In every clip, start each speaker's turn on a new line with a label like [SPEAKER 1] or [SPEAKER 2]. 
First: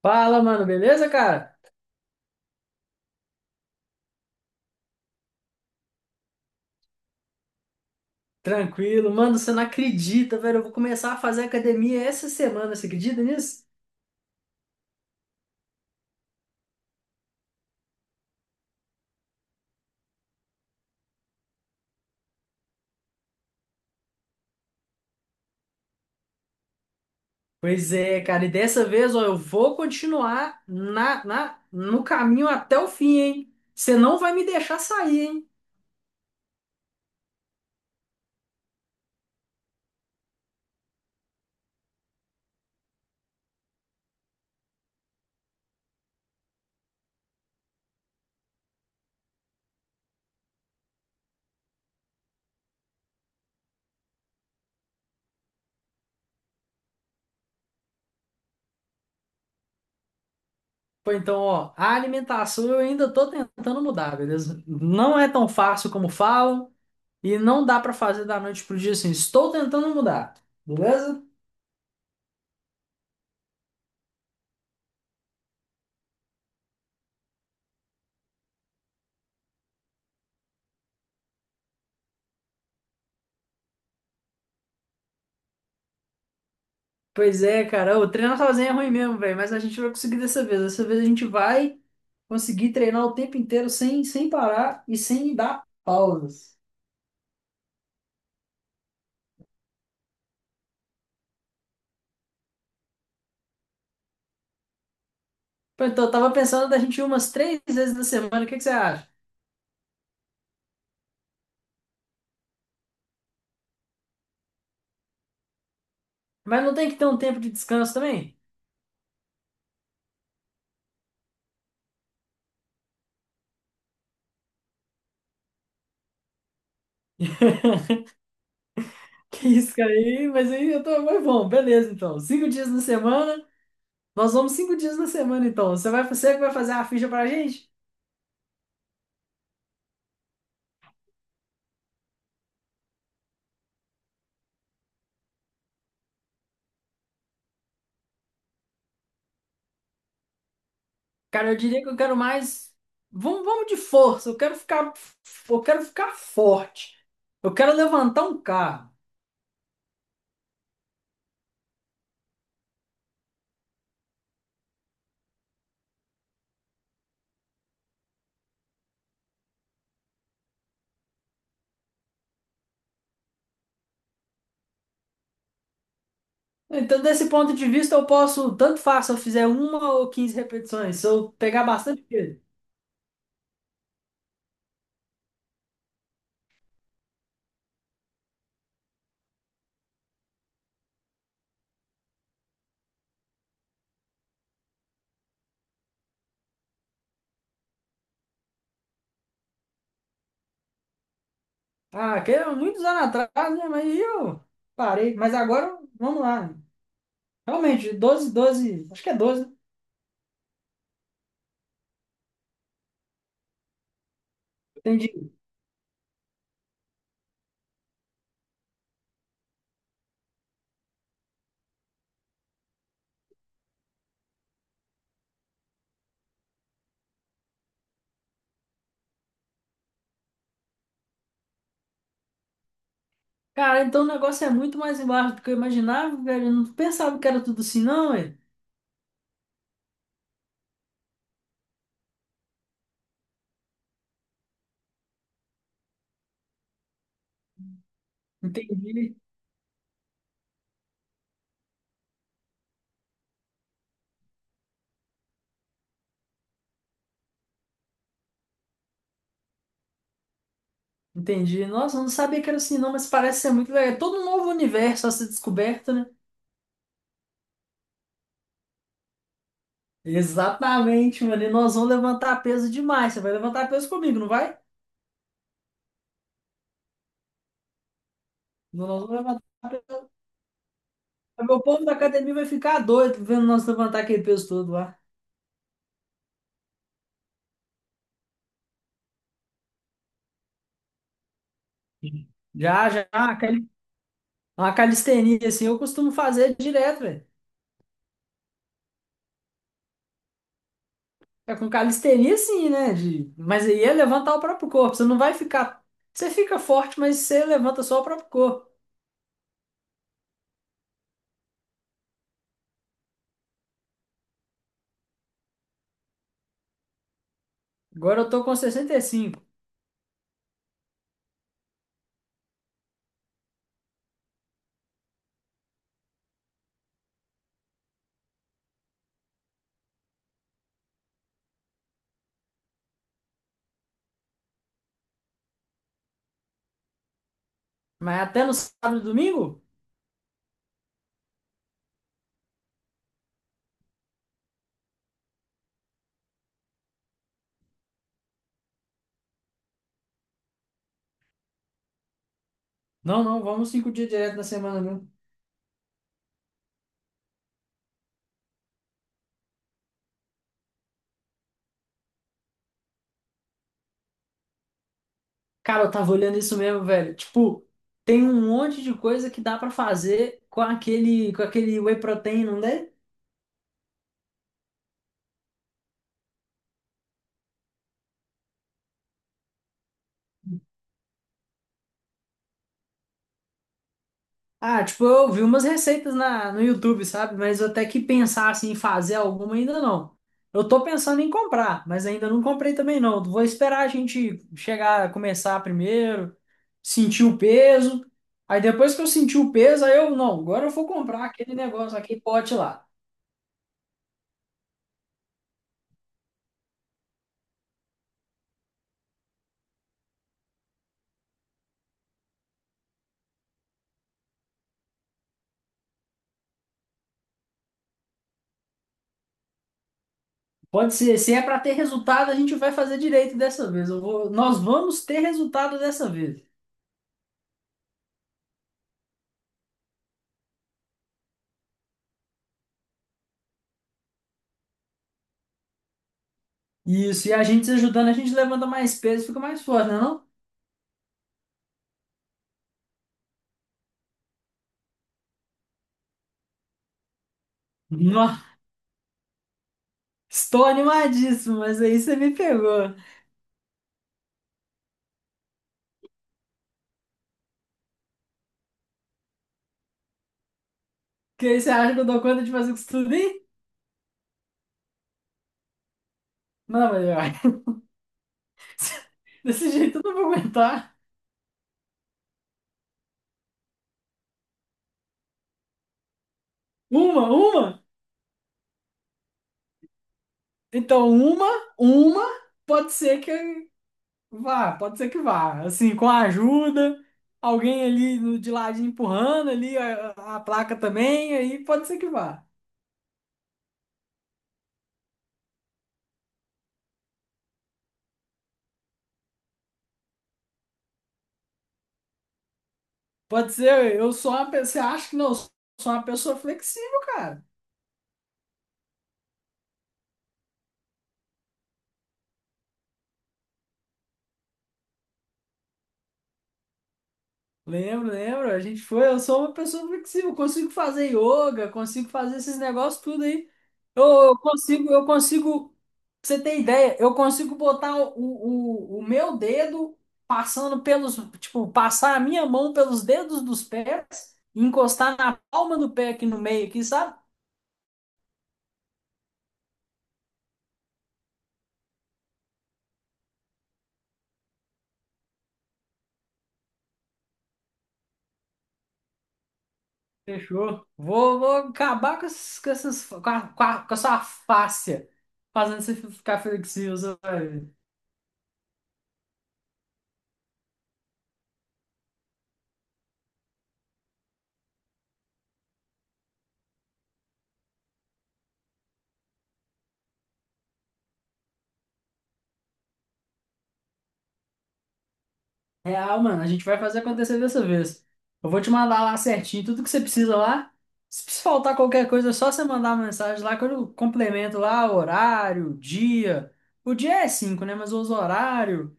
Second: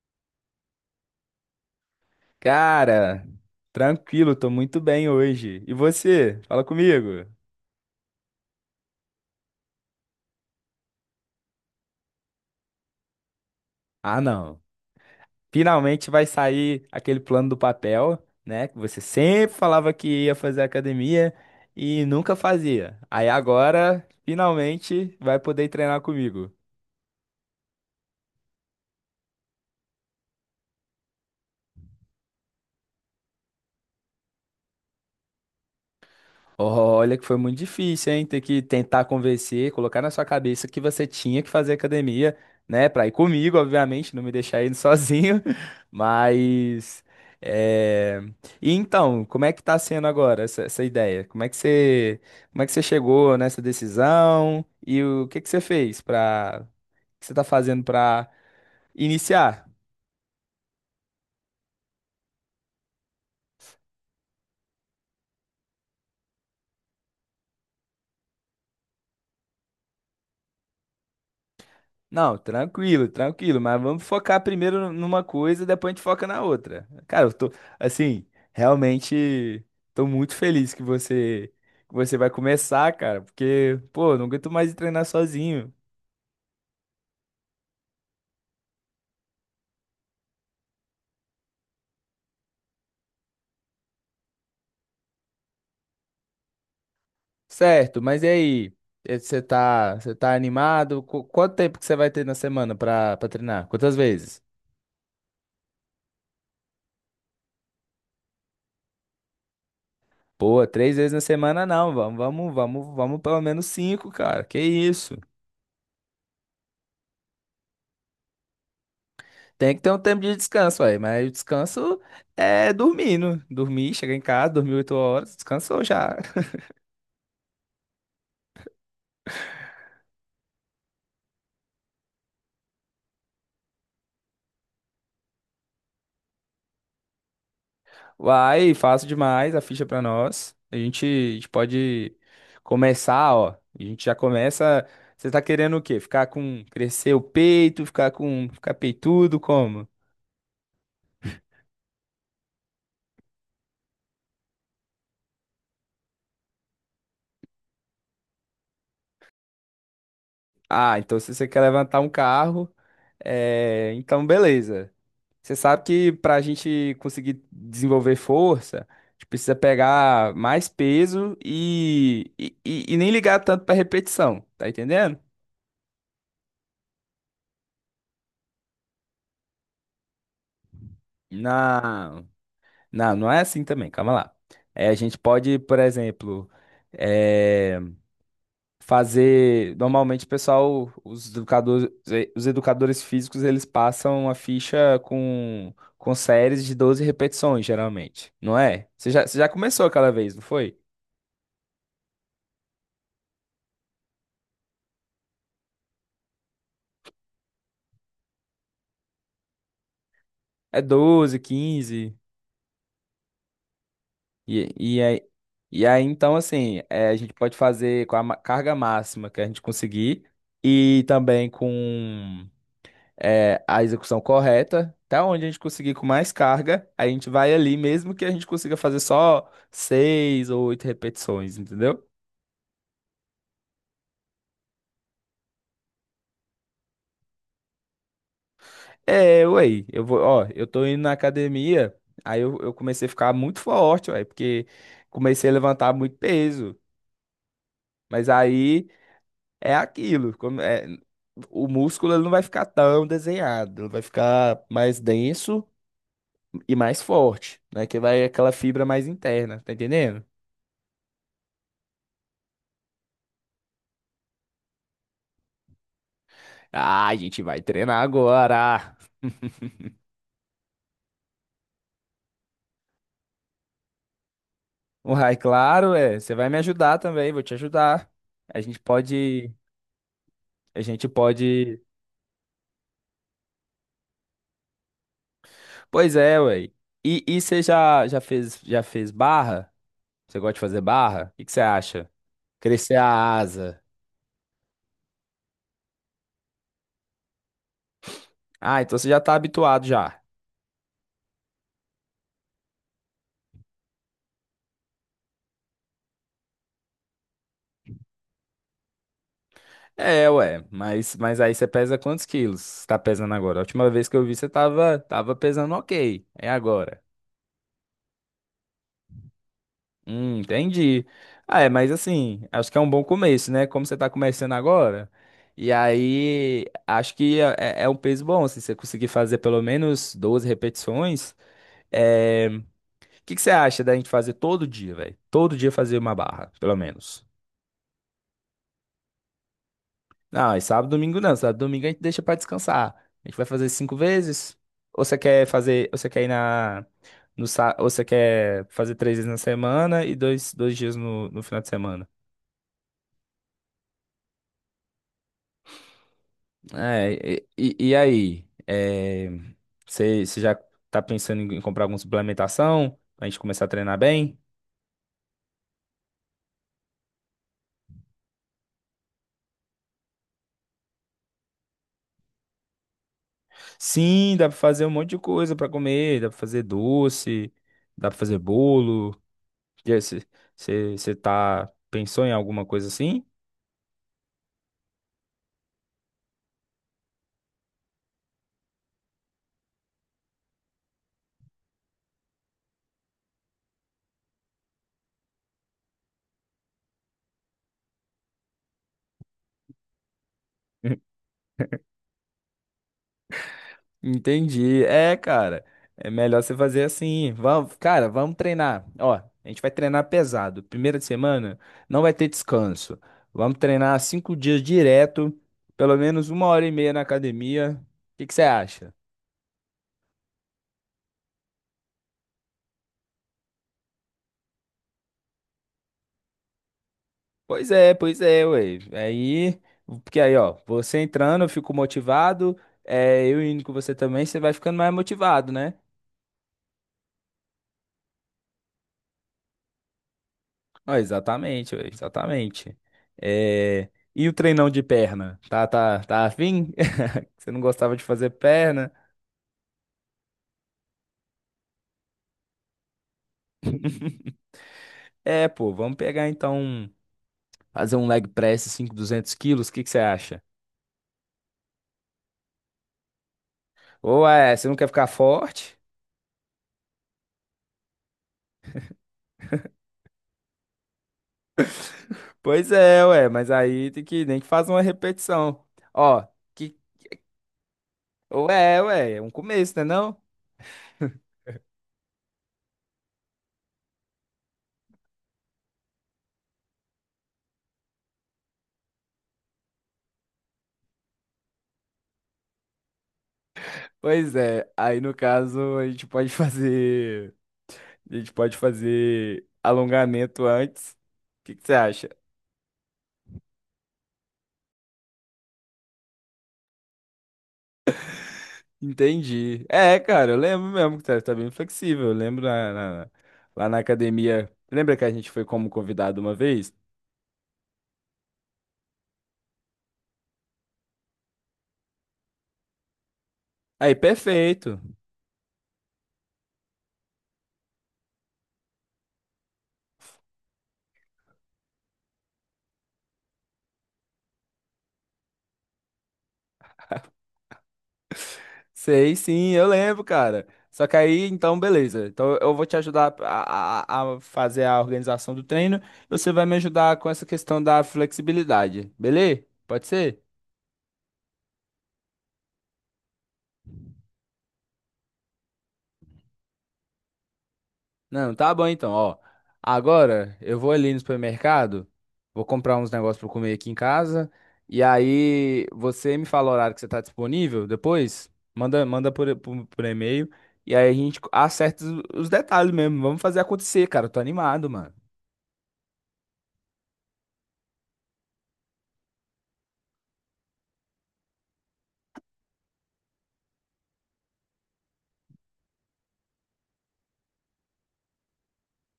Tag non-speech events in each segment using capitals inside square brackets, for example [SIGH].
[SPEAKER 1] Fala, mano, beleza, cara?
[SPEAKER 2] Cara, tranquilo, tô muito bem hoje. E você? Fala comigo.
[SPEAKER 1] Tranquilo, mano, você não acredita, velho. Eu vou começar a fazer academia essa semana, você acredita nisso?
[SPEAKER 2] Ah, não. Finalmente vai sair aquele plano do papel, né? Que você sempre falava que ia fazer academia e nunca fazia. Aí agora, finalmente, vai poder treinar comigo.
[SPEAKER 1] Pois é, cara, e dessa vez, ó, eu vou continuar no caminho até o fim, hein? Você não vai me deixar sair, hein?
[SPEAKER 2] Olha que foi muito difícil, hein? Ter que tentar convencer, colocar na sua cabeça que você tinha que fazer academia, né? Pra ir comigo, obviamente, não me deixar indo sozinho. [LAUGHS] Mas. É... E então, como é que tá sendo agora essa, ideia? Como é que você, como é que você chegou nessa decisão? E o que que você fez pra. O que você tá fazendo pra iniciar?
[SPEAKER 1] Pô, então, ó, a alimentação eu ainda tô tentando mudar, beleza? Não é tão fácil como falam e não dá pra fazer da noite pro dia assim. Estou tentando mudar, beleza?
[SPEAKER 2] Não, tranquilo, tranquilo, mas vamos focar primeiro numa coisa e depois a gente foca na outra. Cara, eu tô, assim, realmente tô muito feliz que você vai começar, cara, porque, pô, não aguento mais treinar sozinho.
[SPEAKER 1] Pois é, cara. O treinar sozinho é ruim mesmo, velho. Mas a gente vai conseguir dessa vez. Dessa vez a gente vai conseguir treinar o tempo inteiro sem parar e sem dar pausas.
[SPEAKER 2] Certo, mas e aí? Você tá animado? Quanto tempo que você vai ter na semana pra, treinar? Quantas vezes?
[SPEAKER 1] Pô, então, eu tava pensando da gente ir umas 3 vezes na semana. O que que você acha?
[SPEAKER 2] Pô, três vezes na semana não, vamos pelo menos cinco, cara. Que isso?
[SPEAKER 1] Mas não tem que ter um tempo de descanso também?
[SPEAKER 2] Tem que ter um tempo de descanso aí, mas o descanso é dormindo. Dormir, chegar em casa, dormir 8 horas, descansou já.
[SPEAKER 1] [LAUGHS] Que isso, cara. Aí, mas aí eu tô. Mas bom, beleza, então. 5 dias na semana. Nós vamos 5 dias na semana, então. Você vai, você que vai fazer a ficha pra gente?
[SPEAKER 2] Vai, fácil demais a ficha pra nós. A gente pode começar, ó. A gente já começa. Você tá querendo o quê? Ficar com. Crescer o peito, ficar com. Ficar peitudo, como?
[SPEAKER 1] Cara, eu diria que eu quero mais. Vamos, vamos de força. Eu quero ficar forte. Eu quero levantar um carro.
[SPEAKER 2] Ah, então se você quer levantar um carro, é, então beleza. Você sabe que para a gente conseguir desenvolver força, a gente precisa pegar mais peso e nem ligar tanto para repetição, tá entendendo?
[SPEAKER 1] Então, desse ponto de vista, eu posso, tanto faz se eu fizer uma ou 15 repetições, se eu pegar bastante
[SPEAKER 2] Não,
[SPEAKER 1] peso.
[SPEAKER 2] não, não é assim também, calma lá. É, a gente pode, por exemplo, é, fazer. Normalmente, o pessoal, os educadores físicos, eles passam a ficha com séries de 12 repetições, geralmente, não é? Você já começou aquela vez, não foi?
[SPEAKER 1] Ah, que é muitos anos atrás, né? Mas aí eu parei. Mas agora, vamos lá. Realmente, 12, 12, acho que é 12, né?
[SPEAKER 2] É 12, quinze. E, e, aí,
[SPEAKER 1] Entendi.
[SPEAKER 2] e aí, então, assim, é, a gente pode fazer com a carga máxima que a gente conseguir e também com é, a execução correta. Até onde a gente conseguir com mais carga, a gente vai ali, mesmo que a gente consiga fazer só seis ou oito repetições, entendeu?
[SPEAKER 1] Cara, então o negócio é muito mais embaixo do que eu imaginava, velho. Eu não pensava que era tudo assim, não, velho.
[SPEAKER 2] É, ué, eu vou, ó, eu tô indo na academia, eu comecei a ficar muito forte, ué, porque comecei a levantar muito peso. Mas aí.
[SPEAKER 1] Entendi.
[SPEAKER 2] É aquilo. O músculo ele não vai ficar tão desenhado, ele vai ficar mais denso e mais forte, né? Que vai aquela fibra mais interna, tá entendendo?
[SPEAKER 1] Entendi. Nossa, eu não sabia que era assim, não, mas parece ser muito legal. É todo um novo universo a ser descoberto, né?
[SPEAKER 2] Ah, a gente vai treinar agora. [LAUGHS]
[SPEAKER 1] Exatamente, mano. E nós vamos levantar peso demais. Você vai levantar peso comigo, não vai?
[SPEAKER 2] O Rai, claro, é. Você vai me ajudar também, vou te ajudar. A gente
[SPEAKER 1] Nós vamos levantar
[SPEAKER 2] pode,
[SPEAKER 1] peso.
[SPEAKER 2] a gente
[SPEAKER 1] O meu
[SPEAKER 2] pode.
[SPEAKER 1] povo da academia vai ficar doido vendo nós levantar aquele peso todo lá.
[SPEAKER 2] Pois é, ué. E você já, já fez barra? Você gosta de fazer barra? O que que você acha?
[SPEAKER 1] Já,
[SPEAKER 2] Crescer a
[SPEAKER 1] já,
[SPEAKER 2] asa.
[SPEAKER 1] uma calistenia, assim, eu costumo fazer direto, velho.
[SPEAKER 2] Ah, então você já tá habituado já.
[SPEAKER 1] É com calistenia, sim, né? Mas aí é levantar o próprio corpo. Você não vai ficar. Você fica forte, mas você levanta só o próprio corpo.
[SPEAKER 2] É, ué, mas aí você pesa quantos quilos? Você tá pesando agora? A última vez que eu vi você tava, tava pesando ok. É agora.
[SPEAKER 1] Agora eu tô com 65.
[SPEAKER 2] Entendi. Ah, é, mas assim, acho que é um bom começo, né? Como você tá começando agora, e aí acho que é, é um peso bom, se você conseguir fazer pelo menos 12 repetições. O que que você acha da gente fazer todo dia, velho? Todo dia fazer uma barra, pelo menos.
[SPEAKER 1] Mas até no sábado e domingo?
[SPEAKER 2] Não, é sábado, domingo não. Sábado, domingo a gente deixa pra descansar. A gente vai fazer cinco vezes. Ou você quer fazer, ou você quer ir na no sá, ou você quer fazer três vezes na semana e dois dias no, no final de semana.
[SPEAKER 1] Não, não, vamos 5 dias direto na semana mesmo.
[SPEAKER 2] É, e aí? É, você, você já tá pensando em comprar alguma suplementação pra gente começar a treinar bem?
[SPEAKER 1] Cara, eu tava olhando isso mesmo, velho. Tipo, tem um monte de coisa que dá pra fazer com aquele whey protein, não é?
[SPEAKER 2] Sim, dá pra fazer um monte de coisa pra comer, dá pra fazer doce, dá pra fazer bolo. E aí, você tá, pensou em alguma coisa assim?
[SPEAKER 1] Ah, tipo, eu vi umas receitas no YouTube, sabe? Mas eu até que pensar assim, em fazer alguma ainda não. Eu tô pensando em comprar, mas ainda não comprei também não. Vou esperar a gente chegar, começar primeiro, sentir o peso. Aí depois que eu sentir o peso, aí eu, não, agora eu vou comprar aquele negócio, aquele pote lá.
[SPEAKER 2] Entendi. É, cara, é melhor você fazer assim. Vamos, cara, vamos treinar. Ó, a gente vai treinar pesado. Primeira semana não vai ter descanso. Vamos treinar cinco dias direto, pelo menos uma hora e meia na academia. O que que você acha?
[SPEAKER 1] Pode ser, se é para ter resultado, a gente vai fazer direito dessa vez. Nós vamos ter resultado dessa vez.
[SPEAKER 2] Pois é, ué. Aí, porque aí, ó, você entrando, eu fico motivado. É, eu indo com você também, você vai ficando mais motivado, né?
[SPEAKER 1] Isso, e a gente se ajudando, a gente levanta mais peso, fica mais forte, não é não?
[SPEAKER 2] Ó, exatamente, ué, exatamente. É. E o treinão de perna? Tá afim? Você não gostava de fazer
[SPEAKER 1] Nossa,
[SPEAKER 2] perna?
[SPEAKER 1] estou animadíssimo, mas aí você me pegou.
[SPEAKER 2] [LAUGHS] É, pô, vamos pegar então, fazer um leg press 5, 200 quilos, o que que você acha?
[SPEAKER 1] Que aí você acha que eu dou conta de fazer com isso tudo aí?
[SPEAKER 2] Ou é, você não quer ficar forte?
[SPEAKER 1] Não, mas olha, [LAUGHS] desse jeito eu não vou aguentar.
[SPEAKER 2] Pois é, ué, mas aí tem que, nem que faça uma repetição. Ó, que,
[SPEAKER 1] Uma, uma?
[SPEAKER 2] ou é, ué, é um começo, né não?
[SPEAKER 1] Então, uma, pode ser que pode ser que vá. Assim, com a ajuda, alguém ali de ladinho empurrando ali a placa também, aí pode ser que vá.
[SPEAKER 2] Pois é, aí no caso a gente pode fazer, a gente pode fazer alongamento antes. O que que você acha?
[SPEAKER 1] Pode ser, eu sou uma pessoa, você acha que não, eu sou uma pessoa flexível, cara.
[SPEAKER 2] Entendi. É, cara, eu lembro mesmo que tá, tá bem flexível. Eu lembro lá na academia. Lembra que a gente foi como convidado uma vez?
[SPEAKER 1] Lembro, lembro. A gente foi. Eu sou uma pessoa flexível. Consigo fazer yoga, consigo fazer esses negócios tudo aí.
[SPEAKER 2] Aí,
[SPEAKER 1] Eu, eu
[SPEAKER 2] perfeito.
[SPEAKER 1] consigo, eu consigo. Pra você ter ideia? Eu consigo botar o meu dedo passando pelos, tipo, passar a minha mão pelos dedos dos pés e encostar na palma do pé aqui no meio, aqui, sabe?
[SPEAKER 2] [LAUGHS] Sei, sim, eu lembro, cara. Só que aí, então, beleza. Então, eu vou te ajudar a fazer a organização do treino. E você vai me ajudar com essa questão da flexibilidade, beleza? Pode ser?
[SPEAKER 1] Fechou. Vou acabar com essas, com a sua fáscia fazendo você ficar flexível, sabe?
[SPEAKER 2] Não, tá bom então, ó. Agora eu vou ali no supermercado, vou comprar uns negócios pra eu comer aqui em casa. E aí você me fala o horário que você tá disponível depois, manda, manda por e-mail. E aí a gente acerta os detalhes mesmo. Vamos fazer acontecer, cara. Eu tô animado, mano.
[SPEAKER 1] Real, mano, a gente vai fazer acontecer dessa vez. Eu vou te mandar lá certinho tudo que você precisa lá. Se precisar faltar qualquer coisa, é só você mandar uma mensagem lá que eu complemento lá horário, dia. O dia é 5, né? Mas os horário.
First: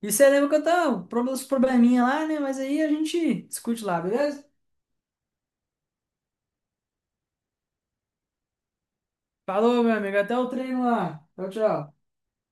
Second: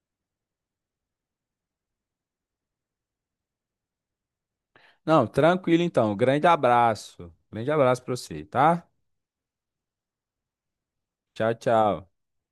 [SPEAKER 1] E você lembra que eu tenho uns probleminha lá, né? Mas aí a gente discute lá, beleza?
[SPEAKER 2] Não, tranquilo então. Grande abraço. Grande abraço pra você, tá?
[SPEAKER 1] Falou, meu amigo. Até o treino lá. Tchau,
[SPEAKER 2] Tchau,
[SPEAKER 1] tchau.
[SPEAKER 2] tchau.